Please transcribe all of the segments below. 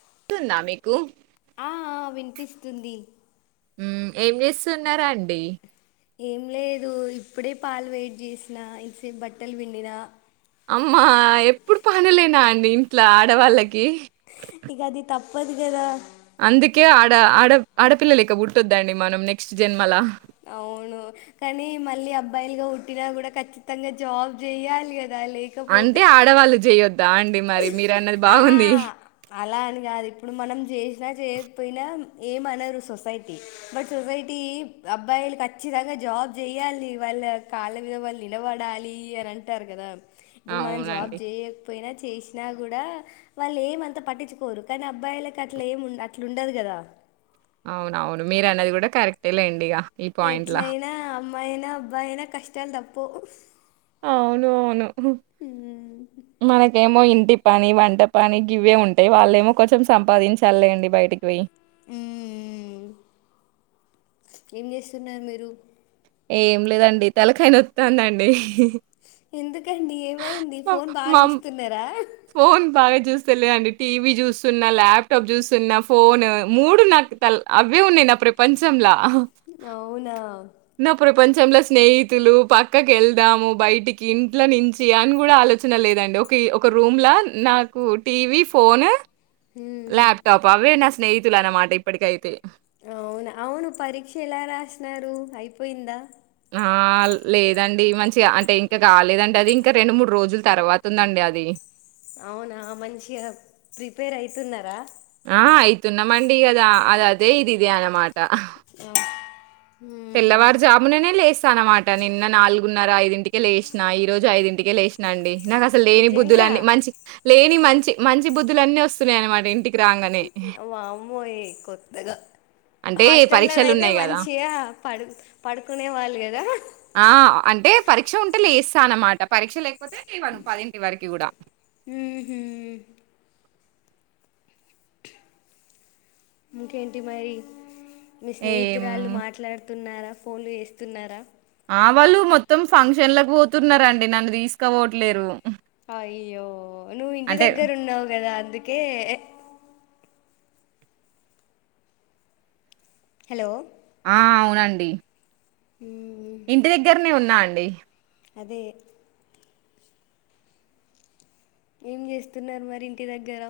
వినిపిస్తుందా మీకు ఆ ఆ వినిపిస్తుంది మ్మ్ ఏం చేస్తున్నారండి ఏం లేదు ఇప్పుడే పాలు వెడి చేసినా ఇంతసేపు బట్టలు పిండిన అమ్మా ఎప్పుడు పనులేనా అండి ఇంట్ల ఆడవాళ్ళకి ఇగ అది తప్పదు కదా అందుకే ఆడపిల్లలగా పుట్టొద్దండి మనం నెక్స్ట్ జన్మలా అవును కానీ మళ్ళీ అబ్బాయిలుగా పుట్టిన కూడా ఖచ్చితంగా జాబ్ చెయాలి కదా అంటే లేకపోతే ఆడవాళ్ళు చేయొద్దా అని ఆహా అలా అని కాదు ఇప్పుడు మనం చేసినా చేయకపోయినా ఏమనరు సొసైటీ బట్ సొసైటీ అబ్బాయిలు కచ్చి తంగా జాబ్ చెయాలి వాళ్ళ కాళ్ళ మీద వాళ్ళు నిలబడాలి అని అంటారు కదా ఇప్పుడు మనం జాబ్ అవునండి చేయకపోయినా చేసినా కూడా వాళ్ళు ఏమంత పట్టించుకోరు కానీ అబ్బాయిలకు అట్ల ఏం అట్లు ఉండదు కదా అవునవును మీరు అన్నది కూడా కరెక్టే లేండి ఇగ ఎట్లయినా అమ్మాయి ఐనా అబ్బాయి ఐనా కష్టాలు తప్పవు అవునవును మనకేమో ఇంటి పని వంటపని గివ్వే ఉంటాయి వాళ్ళ ఏమో కొంచెం సంపాదించాలిలేండి బయటికి పోయి మ్ మ్ ఏం చేస్తున్నారు మీరు ఏం లేదండి తలకాయ నొత్తాందండి ఎందుకండి ఏమైంది ఫోన్ బాగా చూస్తున్నారా ఫోన్ బాగా చూ స్తలే టీవీ చూస్తున్నా ల్యాప్టాప్ చూస్తున్నా ఫోన్ మూడు నాకు అవ్వే ఉన్నయ్ ఇప్పుడు ప్రపంచంల అవునా నా ప్రపంచం కొంచంలో స్నేహితులు పక్కకు వెళ్దాము బయటికి ఇంట్ల నుంచి అని కూడా ఆలోచన లేదండి ఒక ఒక రూమ్ లో నాకు టీవి ఫోన్ హ్మ్ ల్యాప్టాప్ అవే నాకు స్నేహితులు అన్నమాట ఇప్పటికైతే అవును అవును పరీక్ష ఎలా రాసినారు అయిపోయిందా ఆ లేదండి మంచిగా అంటే ఇంకా కాలేదండి అది ఇంకా రెండు మూడు అవునా మంచిగా ప్రిపేర్ అయితున్నారా ఆ అయితున్నమండిగద అది అదే ఇది ఇదే అన్నమాట ఇ తెల్లవారు జాముననే లేసి అన్నమాట నిన్న నాలుగున్నర ఐదింటికే లేసిన ఈ రోజు ఐదింటికే లేసినా అండి నాకు అసలు లేని నిజంగా బుద్ధులన్నీ మంచి లేని మంచి మంచి బుద్ధులన్నీ వస్తున్నాయి అన్నమాట ఇంటికి రాంగానే. వామ్మో కొత్తగా అంటే హాస్టల్ లోనైతే పరీక్షలున్నాయి గదా! మంచిగా పడుకునే వాళ్ళు కదా ఆ అంటే పరీక్ష ఉంటే లేస్తా అన్నమాట పరీక్ష లేక పోతే ఇ వన్ పదింటి వరకు కూడా ఊహూ ఇంకేంటి మరి మీ ఏం స్నేహితురాళ్ళు మాట్లాడుత న ఫోన్లు చేస్తున్నారా ఆ వాళ్ళు మొత్తం ఫంక్షన్లకు పోతున్నరండి నన్ను తీసుకపోవట్లేరు అయ్యో నువ్వు ఇంటి దగ్గర ఉన్నావ్ గదా అందుకే హలో ఆ అవునండి మ్మ్. ఇంటి దగ్గర్నే ఉన్నా అండి అదే ఏం చేస్తున్నారు మరి ఇంటి దగ్గర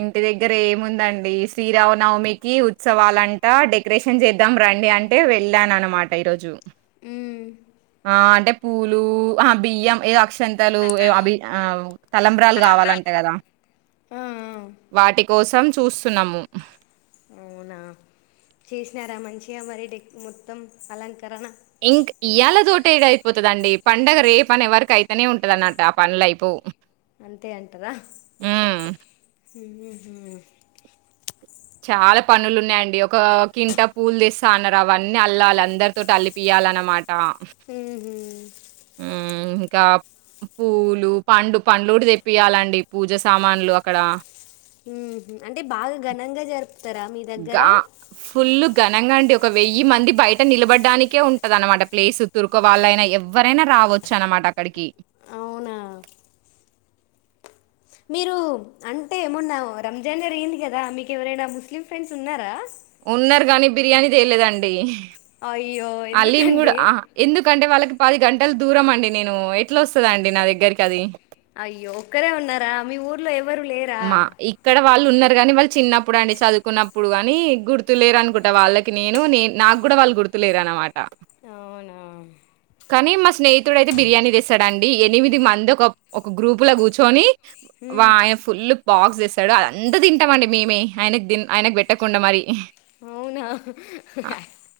ఇంటి దగ్గర ఏముందండి శ్రీరామనవమికి ఉత్సవాలంటా డెకరేషన్ చేద్దాం రండి అంటే వెళ్ళాను అనమాట ఈరోజు మ్మ్ ఆ అంటే పూలు ఆహా బియ్యం ఏ అక్ష్ తలు అభి ఆ తలంబ్రాలు కావాలంట కదా ఆ ఆ వాటి కోసం చూస్తున్నాము అవునా చేసినారా మంచిగా మరి డె మొత్తం అలంకరణ ఇంక్ ఇయల తోటి ఎడ అయిపోతుదండి పండగ రేపని ఎవరిక అయితేనే ఉంటంది అన్నట్ట ఆ పనుల అయిపో అంతే అంటారా మ్మ్ మ్మ్ హు చాలా పనులు ఉన్నాయండి ఒక కింట పూలు తేస్తా అన్నారు అవన్నీ అల్లాలి అందరితోటి అల్లిపియా అనమాట మ్మ్ హు హ్మ్. ఇంకా పూలు పండు పండ్లు గూడా తెప్పియాలండి పూజ సామాన్లు అక్కడ మ్స్ హు అంటే బాగా ఘనంగా జరుపు గా ఫుల్లు ఘనంగా అండి ఒక వెయ్యి మంది బయట నిలబడ్డానికే ఉంటది అనమాట ప్లేస్ తుర్కు వాళ్ళైనా ఎవరైనా ర రావచ్చు అన్నమాట అక్కడికి అవునా మీరు అంటే ఏమన్నా రంజాన్ జరిగింది కదా మీకు ఎవరైనా ముస్లిం ఫ్రెండ్స్ ఉన్నారా ఉన్నారు గానీ బిర్యానీ తేలేదండి అయ్యో ఆలిమ్ గూడా ఎందుకండి ఆ ఎందుకంటే వాళ్ళకి పది గంటలు దూరం అండి నేను ఎట్లా వస్తది అండి నా దగ్గరికి అది అయ్యో ఒక్కరే ఉన్నారా మీ ఊర్లో ఎవరు లేరా మా ఇక్కడ వాళ్ళు ఉన్నారు కాని వాళ్ళు చిన్నప్పుడు అండి చదువుకున్నప్పుడు గాని గుర్తులేరు అనుకుంటా వాళ్ళకి నేను నే నాకు గూడా వాళ్ళు గుర్తులేరు అనమాట అవునా కానీ మా స్నేహితుడు అయితే బిర్యానీ తేస్తాడండి ఎనిమిది మంది ఒక ఒక గ్రూపు లో గూర్చొని వా హ్మ్ ఎఫ్ బాక్స్ ఇస్తాడు అది అంతా తింటాం అండి మేమే ఆయనక్దిన్ ఆయనకు పెట్టకుండా మరి అవునా ఆ!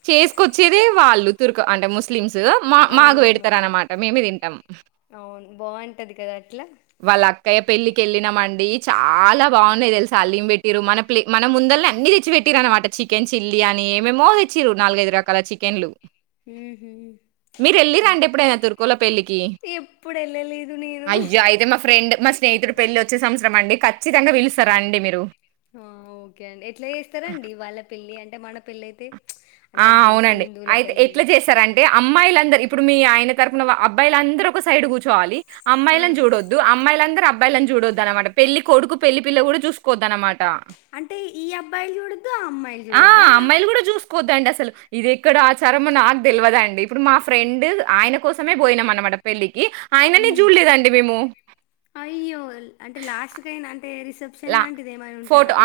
చేసుకొచ్చేదే వాళ్ళు తుర్క అంటే ము స్లిమ్స్ మా మాకు అవునవును పెడతార అన్నమాట మేమే తింటాం టది కదా అట్లా కయ పెళ్లి కెళ్ళిన మండి చాలా బావున్నాయి తెలుసా హాలీమ్ పెట్టిరు మన ప్ మన ముందల్నే అన్ని తెచ్చి పెట్టిరు అనమాట చికెన్ చిల్లీ యనీ ఏమేమో తెచ్చిరు నాలుగైదు రకాల చికెన్ లు మ్మ్ హు మీరు ఎళ్ళి రండి ఎప్పుడైనా తుర్కులో పెళ్లికి ఎప్పుడు వెళ్ళలేదు నేను అయ్యా అయితే మా ఫ్రెండ్ మా స్ స్నేహితుడు పెళ్లి వచ్చే సంవత్సరం అండి ఖచ్చితంగా పిలుస్తా రండి మీరు ఆ ఓకే అండి ఎట్లా చేస్తారాండి వాళ్ళ పెళ్లి అంటే మన పెళ్లి అయితే ఆ అందరికి తెలుసు అవునండి హిందువుల అయితే పెళ్ళి ఎట్లా జేస్తారంటే అమ్మాయిలందరి ఇప్పుడు మీ ఆయన తరపున అబ్బాయిలందరు ఒక సైడ్ కూర్చోవాలి, ఆ అమ్మాయిలను చూడొద్దు, అమ్మాయిలందరు అబ్బయిలను చూడద్దన్నమాట పెళ్లి కొడుకు పెళ్లి పిల్ల కూడా చూకోవద్దన్నమాట అంటే ఈ అబ్బాయిలు చూడొద్దు ఆ అమ్మాయిలు చూడద్దా? కోద్దాండి అసలు, ఇది ఎక్కడ ఆచారమో నాకు తెలవదండి, ఇప్పుడు మా ఫ్రెండ్ ఆయన కోసమే పోయినం అనమాట పెళ్ళికి ఆయనని ఉమ్ చూడలేదండి మేము. అయ్యో అంటే లాస్ట్ కైనా అంటే రిసెప్షన్ లాంటిది ఏమైన ఉంటదా?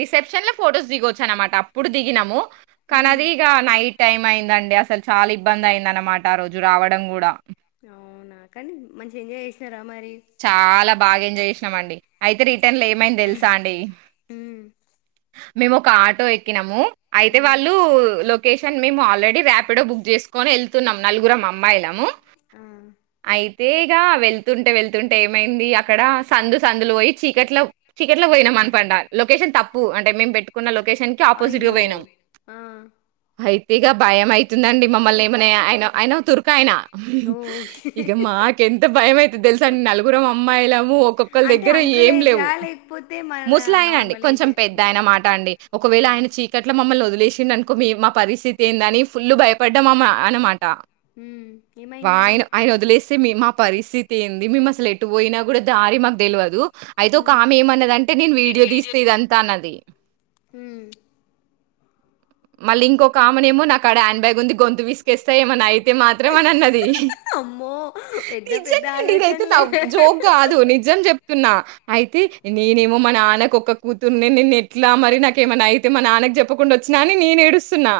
రిసెప్షన్ ల ఫొటోస్ దిగొచ్చు అనమాట అప్పుడు దిగినము, హ్మ్ కానది ఇగ నైట్ టైమ్ అయిందండి అసలు చాలా ఇబ్బంది అయింది అనమాట, ఆ రోజు రావడం కూడా అవునా కానీ మంచి ఎంజాయ్ చేసినరా? చాలా బాగా ఎంజాయ్ చేసినం అండి అయితే రిటర్న్ల ఏమైంది తెలుసా అండి, హ్మ్ మేము ఒక ఆటో ఎక్కినము అయితే హ్మ్ వాళ్ళు లో లోకేషన్ మేము ఆల్రెడీ రాపిడో బుక్ చేసుకొని ఎళ్తున్నాం నలుగురం అమ్మాయిలము ఆ అయితే ఇగ వెళ్తుంటే వెళ్ తుంటే ఏమైంది అక్కడ సందు సందులు పోయి, చీకట్లో చీకట్లో పోయినం అనపండ లొకేషన్ తప్పు అంటే మేము పెట్టుకున్న లొకేషన్ కి ఆపోజిట్గా అయ్యో పోయినం ఆ హై. ఇగ భయం అవుతుందండి మమ్మల్ని ఏమన్న అయన అయన తురకాయనా ఓకే ఇగ మాకెంత భయం అయితది తెలుస్ సన్ నలుగురుం అమ్మాయిలము ఒక్కొక్కలి అంటే దగ్గర అంకుల్ ఏం ఏజా లేవు. లేకపోతే మన ముసలాయిన అండి, నార్మల్ ఏజ్ కొంచెం పెద్ద ఆయన మాట అండి. ఒకవేళ ఆ ఆయన చీకట్లో మమ్మల్ని ఒదు లేసిండనుకో మీ మా పరిస్థితి ఏందని ఫుల్లు భయపడ్డా మానా ఐన అనమాట టా ఉమ్, ఏమైంది మరి వాయన ఆయన వదిలేస్తే మీ మా పరిస్థితి మేమ్ అసలు ఎటు పోయినా కూడా దారి మాకు తెలివదు అయితే ఒక ఉమ్, ఆమె ఏమన్నదంటే నేను వీడియో తీస్త ఇదంతా అన్నది. ఉమ్ మళ్ళీ ఇంకొక ఆమెనేమో నాకాడ హ్యాండ్ బ్యాగ్ ఉంది, గొంతు విసుకేస్తా ఏమన్న అయితే మాత్రం అనన్నది. అమ్మో పెద్ద పెద్ద నిజంగండి ఇదైతే ఆలోచనలే నవ్ జోక్ కాదు నిజం చెప్ ప్తున్నా అయితే నేనేమో మా నాన్నకు ఒక్క కూతుర్నే నేను ఎట్లా మరి నాకేమన్న అయితే మా నాన్న నకు చెప్పకుండా వచ్చినా అని నేను ఏడుస్తున్నా.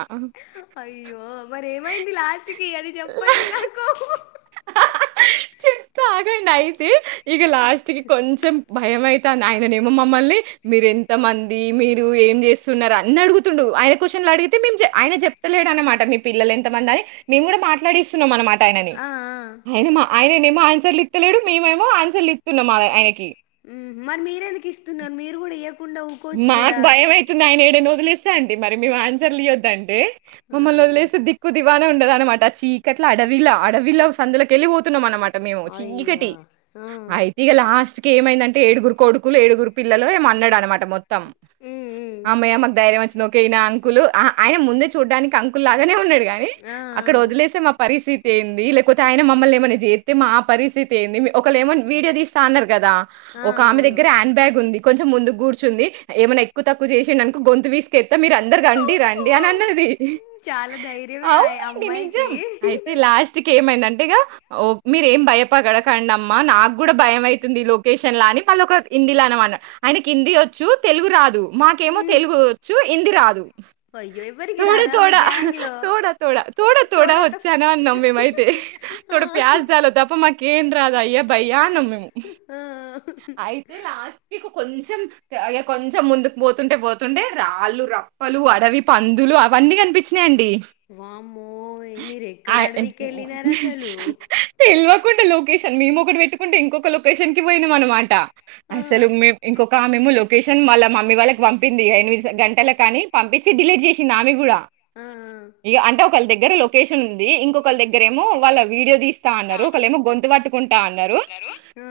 అయ్యో మరి ఏమైంది లాస్ట్ కి అది చెప్పండి నాకు. చెప్త ఆగండి అయితే, ఇగ లాస్ట్కి కొంచెం భయమయితాంది, ఆయననేమో మమ్మల్ని మీరు ఎంత మంది, మీరు ఏం చేస్తున్నరు అని అడుగుతుండు. ఆయన క్వశ్చన్లు అడిగితే మే ఆయన చెప్తలేడు అనమాట, మీ పిల్లలు ఎంత మంది అని మేము కూడా మాట్లాడిస్తున్నాం అనమాట. ట యనని ఆ, ఆ. ఆయన మా ఆయనేమో ఆన్సర్లు ఇత్తలేడు, మేమేమో ఆన్సర్లు ఇస్తున్నామా ఆయనకి మరి మీరెందుకు ఇస్తున్నరు మీరు కూడా ఇయ్య మాకు భయం అవుతుంది ఆయన ఏడైనా ఒదిలేస్తే అండి మరి, మేము ఆన్సర్లు ఇవయొద్దంటె మమ్మల్ అయ్యా ఓదిలేస్తే దిక్కు దివానా ఉండద అనమాట చీకట్ల అడవిలా, అడవిల సందుకెళ్ళిపోతున్నాం అనమాట ఇగ మేము అయ్యా చీకటి ఆ. ఉమ్, అయితే ఇగ లాస్ట్ కి ఏమైందంటే ఏడుగురు కొడుకులు ఏడుగురు పిల్లలు ఎమో అన్నాడనమాట మొత్తం ఉమ్. అమయ మాకు ధైర్యం వచ్చింది కైనా అంకులు ఆయన ముందే చూడ్డానికి అంకుల్ లాగానే ఉన్నడు గాని, ఆ, అక్కడ ఆ. వదిలేసే మా పరిస్థితి ఏంది లేకపోతే ఆయన మమ్మల్ని ఏమైన చెత్తే మా పరిస్థితి ఏంది, ఒకళ్ళేమో ఏమన్నా వీడియో తీస్తా అన్నరు. కదా ఆ ఒక ఆమె అవును దగ్గర హ్యాండ్ బ్యాగ్ ఉంది, కొంచెం ముందు కూర్చ కూర్చుంది ఏమైన్నా ఎక్కువ తక్కువ చేసిండనుకో గొంతు వీసుకెస్తా, మీరు అందరు రండి అమ్మో! రండి అని అన్నది. చాలా ధైర్యమే ఆ అవునండి అమ్మాయికి నిజం, అయితే లాస్ట్కి ఏమైంద అంటే ఇగ, ఓ మీరేం భయ పగడకండి అమ్మా, నాకు కూడా భయంమయితుంది ఈ లొకేషన్ లాని ఆమె ఒక హిందీ అనమాన ఆయనకి హిందీ వచ్చు తెలుగు రాదు, మాకేమో ఉమ్, తెలుగు వచ్చు హిందీ రాదు. అయ్యో ఎవరికి తోడ రాదా మీ తోడా, గ్యాంగ్ లో తోడ తోడా, తోడ తోడ తోడతో వచ్చాని అన్నం మేమైతే. ఆ, తోడ ప్యాస్ దాలో తప్ప మాకేం రాదు అయ్య భయ్యా అన్నం మేము ఆ. ఇదే లాస్ట్ మీకు కొంచం అగే కొంచం ముందుకు పోతుంటే పోతుండే రాళ్ళు రప్పలు అడవి పందులు అవన్నీ కనిపించినయండి వామ్మోయ్ మీరు ఎక్కడ ఆయ్ అడవికి వెళ్ళినారు అసలు కుండె లొకేషన్ మేము ఒకటి పెట్టుకుంటే ఇంకొక లొకేషన్ కి పోయినం అనమాట ఆ, అసలు మేమ్ ఇంకొ కా మేము లొకేషన్ వాళ్ళ మమ్మీ వాళ్ళకి పంపింది ఎనిమిజ్ గంటల కనీ పంపించి డిలీట్ చేసింది ఆమె గూడా ఆ ఆ ఒకల్ దగ్గర లొకేషన్ ఉంది ఇంకొకళ్ళదగ్గర ఏమో వాళ్ళ వీడియో తీస్ త అన్నారు ఒకలేమో గొంతు పట్టుకుంటా అన్నరు ఆ,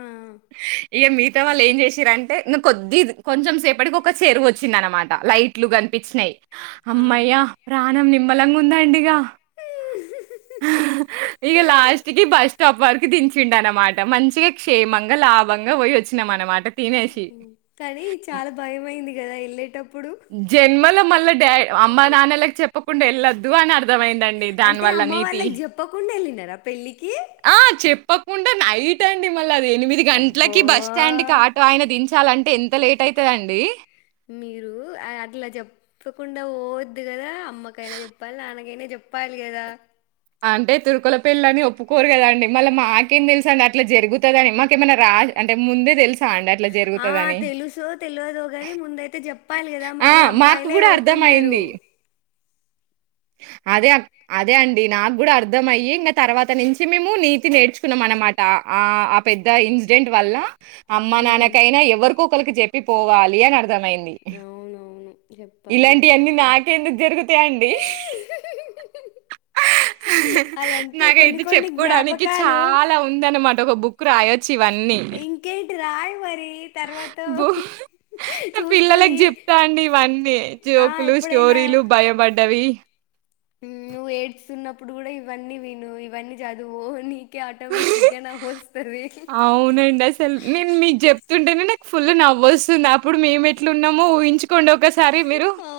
ఇగ మిగతా వాళ్ళు ఏం జేసిరంటే ను్ కొద్ది కొంచం సేపటికి ఒక చెరువు వచ్చింది అన్నమాట్ లైట్లు కనిపించినయ్ ఆ. అమ్మయ్యా ప్రాణం నిమ్మలంగా ఉందండిగా హ్హుహు ఇగ లాస్ట్ కి బస్ స్టాప్ వరకు దించిండనమాట మంచిగా క్షేమంగా లాభా బంగా పోయి వచ్చినా అనమాట తినేసి అని హ్మ్. చాలా భయంమయింది గదా వెళ్ళేటప్పుడు జన్మలో మళ్ళీ డ్యా అమ్మ నాన్నలకి చెప్పకుండా వెళ్ళొద్దు అని అర్ అర్థమైందండి దాని వల్ల నీతి రా పెళ్లికి ఆ చెప్పకుండా నైట్ అండి మళ్ళీ అది ఎనిమిది అబ్బో గంట్లకి బస్ స్టాండ్కిి ఆటో ఆయన దించ్ చాలా అంటే ఎంత లేట్ ఐతదండి మీరు అ అట్ల చెప్పకుండా పోవద్దు గదా అమ్మకైనా చెప్పాలి నాన్నకైనా చెప్పాలి గదా అంటే తురుకొల్ల పెళ్లి అని ఒప్పుకోరు కదండి మళ్ళీ మాకేం తెలుసండి అట్ల జరుగుతదని మాకేమన్నా రా అంటే ముందే తెలుస్ ఆ తెలుసో తెలియదో గాని ముందయితే చెప్పాలి గదా ఆ! మళ్ళీ మాకు అమ్మాయిలే గూడా పొతున్ న్నరు అర్థమయింది. అదే అదే అండి నాకు గూడా అర్థమయ్యి ఇంగ తర్వాత నుంచి మేము నీతి నేర్చుకున్నాం అనమాట ఆ ఆ పెద్ద ఇన్సిడెంట్ వల్ల అమ్మ ఉమ్, నాన్నకైనా ఎవరికో ఒకలకి చెప్పి పోవాలి అని అర్థమైంది అవునవును ఇలాంటియన్నీ చెప్పాలి నాకెందుకు జరుగుతాయండి. ఊ హుహుహు నాకైతే చెప్పుకోడానికి జ్ఞాపకాలు చాలా ఉందనమాట ఒక బుక్ రాయొ చ్చు ఇవన్నీ హ్ ఇంకేంటి రాయి మరి తర్వాత బూ హ్ పిల్లలకి చూసుకొని చజెప్తా అండి ఇవన్నీ ఆ జోకులు ఎప్పుడైనా స్టోరీలు భయబడ్డవి నువ్వు ఏడుస్తున్నప్పుడు గడా ఇవన్నీ విను ఇవన్నీ చదువు ని అవునండి అసల్ నేను మీకు చెప్తుంటేనే నక్ ఫుల్ నవ్వోస్తుంది అప్పుడు మేమెట్లున్నామో ఊహించుకోండి ఒక స్ ఆ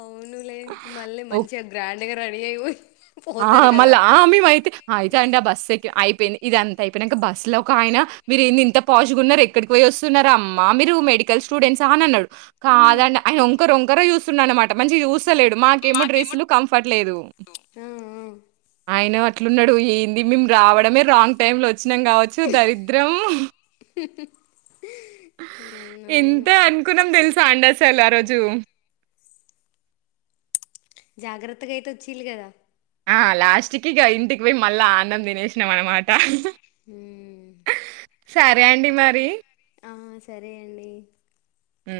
అవునులే మళ్ళీ ఓహ్! మంచిగా గ్రాండ్గా రెడీ అయిపోయి ఆ మళ్ళ ఆ మేమ అయితే అయిత అండి ఆ బస్సేక్కి అయిపోయింది ఇది అంత అయిపోయినంక బస్సు లో ఒక ఆయన మీరు ఇ ఇంత పాషుగ ఉన్నరు ఎక్కడికి పోయి వస్తున్నరమ్మా మీరు మెడికల్ స్టూడెంట్సా అని అన్నడు ఉమ్, కాదండి ఆయన ఒంకర ఒంకరు చూస్తున్న అనమాట మంచి చూస్ స్తలేడు మాకేమో డ్రెస్సులు కంఫర్ట్ లేదు ఆ, ఆ. ఆయన అట్లున్నడు ఏంది మేము రావడమే రాంగ్ టైమ్ లో వచ్చినాం కావచ్చు దరిద్రం హుహుహు ఎంత అనుకున్నాం తెలుసా అండస్ సలు ఆ రోజు జాగ్రత్తగా అయితే వొచ్చిళ్ళు గదా ఆ లాస్ట్ కి ఇగ ఇంటికి పోయి మళ్ళా అన్నం తినేసినం అనమాట ఊ సరే అండి మరి ఆ సరే అండి మ్